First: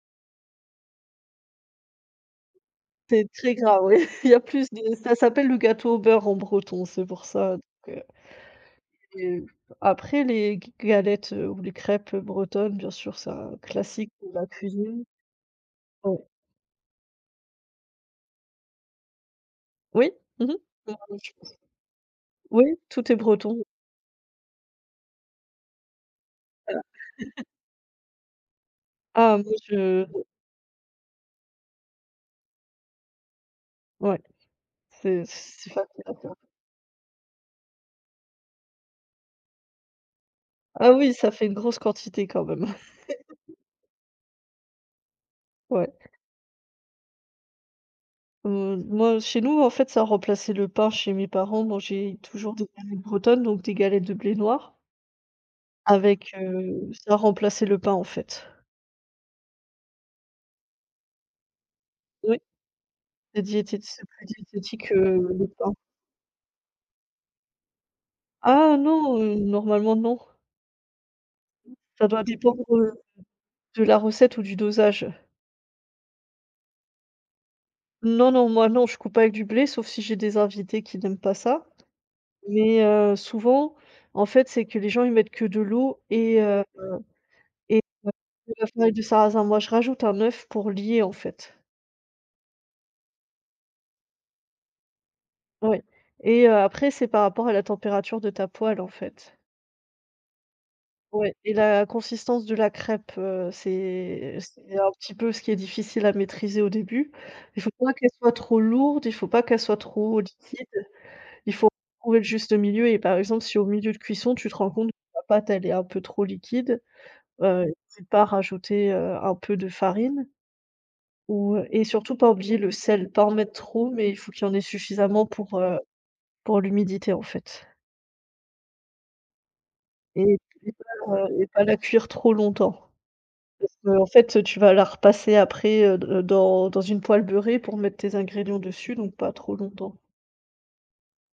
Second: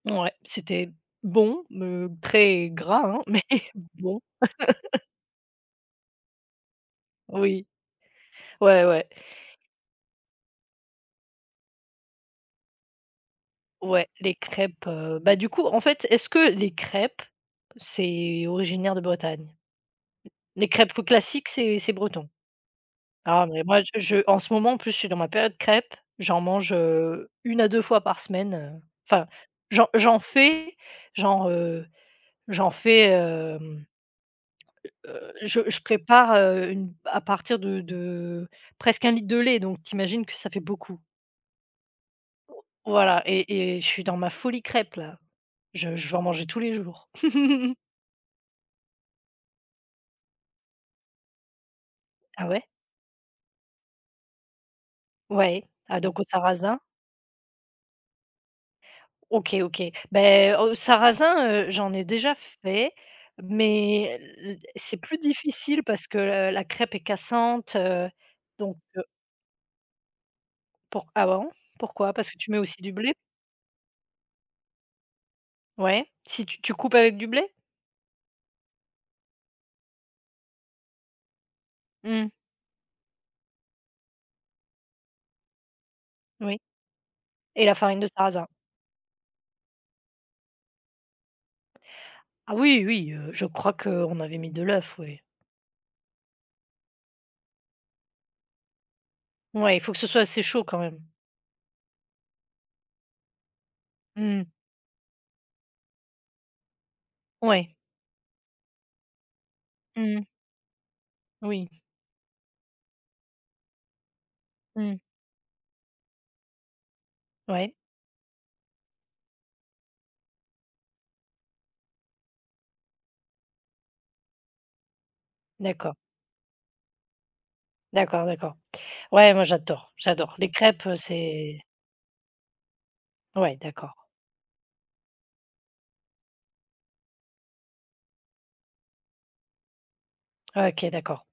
Ouais, c'était bon me très gras, hein, C'est mais très gras, ouais. bon. Il y a plus de ça s'appelle le gâteau au beurre en breton, c'est pour ça, Oui. donc heu, Ouais, ouais. c'est, heu après les g galettes ou les crêpes, heu, bretonnes, bien sûr, c'est un Ouais, classique de les la crêpes, cuisine. heu bah, du coup, en fait, Ouais. est-ce que les crêpes, c'est originaire de Bretagne? Oui, mmh mh, Les c'est la crêpes, heu, même classiques, chose. c'est c'est breton? Oui, tout est Ah, breton, je mais moi, je je en ce moment, en plus, je suis dans ma période crêpe. J'en mange, Voilà. heu, 1 à 2 fois par semaine, heu, enfin, Ah, moi, j'en je j'en fais, j'en, heu, j'en fais, hem, Ouais, c'est heu, je c'est je facile à faire. prépare, heu, une à partir de de presque 1 litre de lait, donc tu imagines que ça fait Ah beaucoup. oui, ça fait une grosse quantité quand même! Voilà et et je suis dans ma folie crêpe, là! Ouais. Je je veux en manger tous les jours. Heu, moi chez nous, en fait, ça remplaçait le pain chez mes parents, on mangeait Ah toujours ouais? des galettes bretonnes, donc des galettes de blé noir Ouais, ah, donc au avec, sarrasin? heu, ça remplaçait le pain, en fait. OK, OK, ben, heu, sarrasin, heu, j'en ai déjà Oui. fait C'est diététi c'est mais plus l diététique que c'est plus le pain. difficile parce que la crêpe est cassante, heu, Ah donc heu non, heu, normalement, non! Pour ah bon? Ça Pourquoi? doit Parce que tu mets dépendre, aussi heu, du blé? de la recette ou du dosage. Ouais, si tu tu coupes avec du blé? Non, non, moi, non, je coupe pas avec du blé, sauf si j'ai des invités qui n'aiment pas ça Mmh. mais heu, souvent, en fait, c'est que les gens, ils mettent que de l'eau et Oui heu et la et farine de heu, sarrasin? de la farine de sarrasin. Moi, je rajoute un œuf pour lier, en fait. Ah oui, oui, heu, je crois qu'on avait mis de l'œuf, oui! Ouais et heu, après c'est par rapport à la température de ta poêle, en fait. Ouais, il faut que ce soit assez chaud quand même. Ouais et la consistance de la crêpe, heu, c'est Mmh mh. c'est un petit peu ce qui est difficile à maîtriser, au début. Il faut Ouais. pas qu'elle soit trop lourde, il faut pas qu'elle soit Mmh trop mh. liquide, il faut Oui. trouver le juste milieu et par exemple, si au milieu de cuisson, tu te rends compte que Mmh. la pâte, elle est un peu trop liquide, heu, Ouais. n'hésite pas à rajouter, heu, un peu de farine ou heu et surtout pas oublier le sel, pas en mettre trop mais il faut qu'il y en ait suffisamment pour, heu, D'accord. pour l'humidité, en fait. D'accord, d'accord. Ouais, moi, j'adore, j'adore, Et les et crêpes, heu, pas la et pas c'est la cuire trop longtemps Ouais, parce qu'en d'accord. fait, tu vas la repasser après, heu, d dans dans une poêle beurrée pour mettre tes ingrédients dessus, donc pas trop longtemps. OK, d'accord.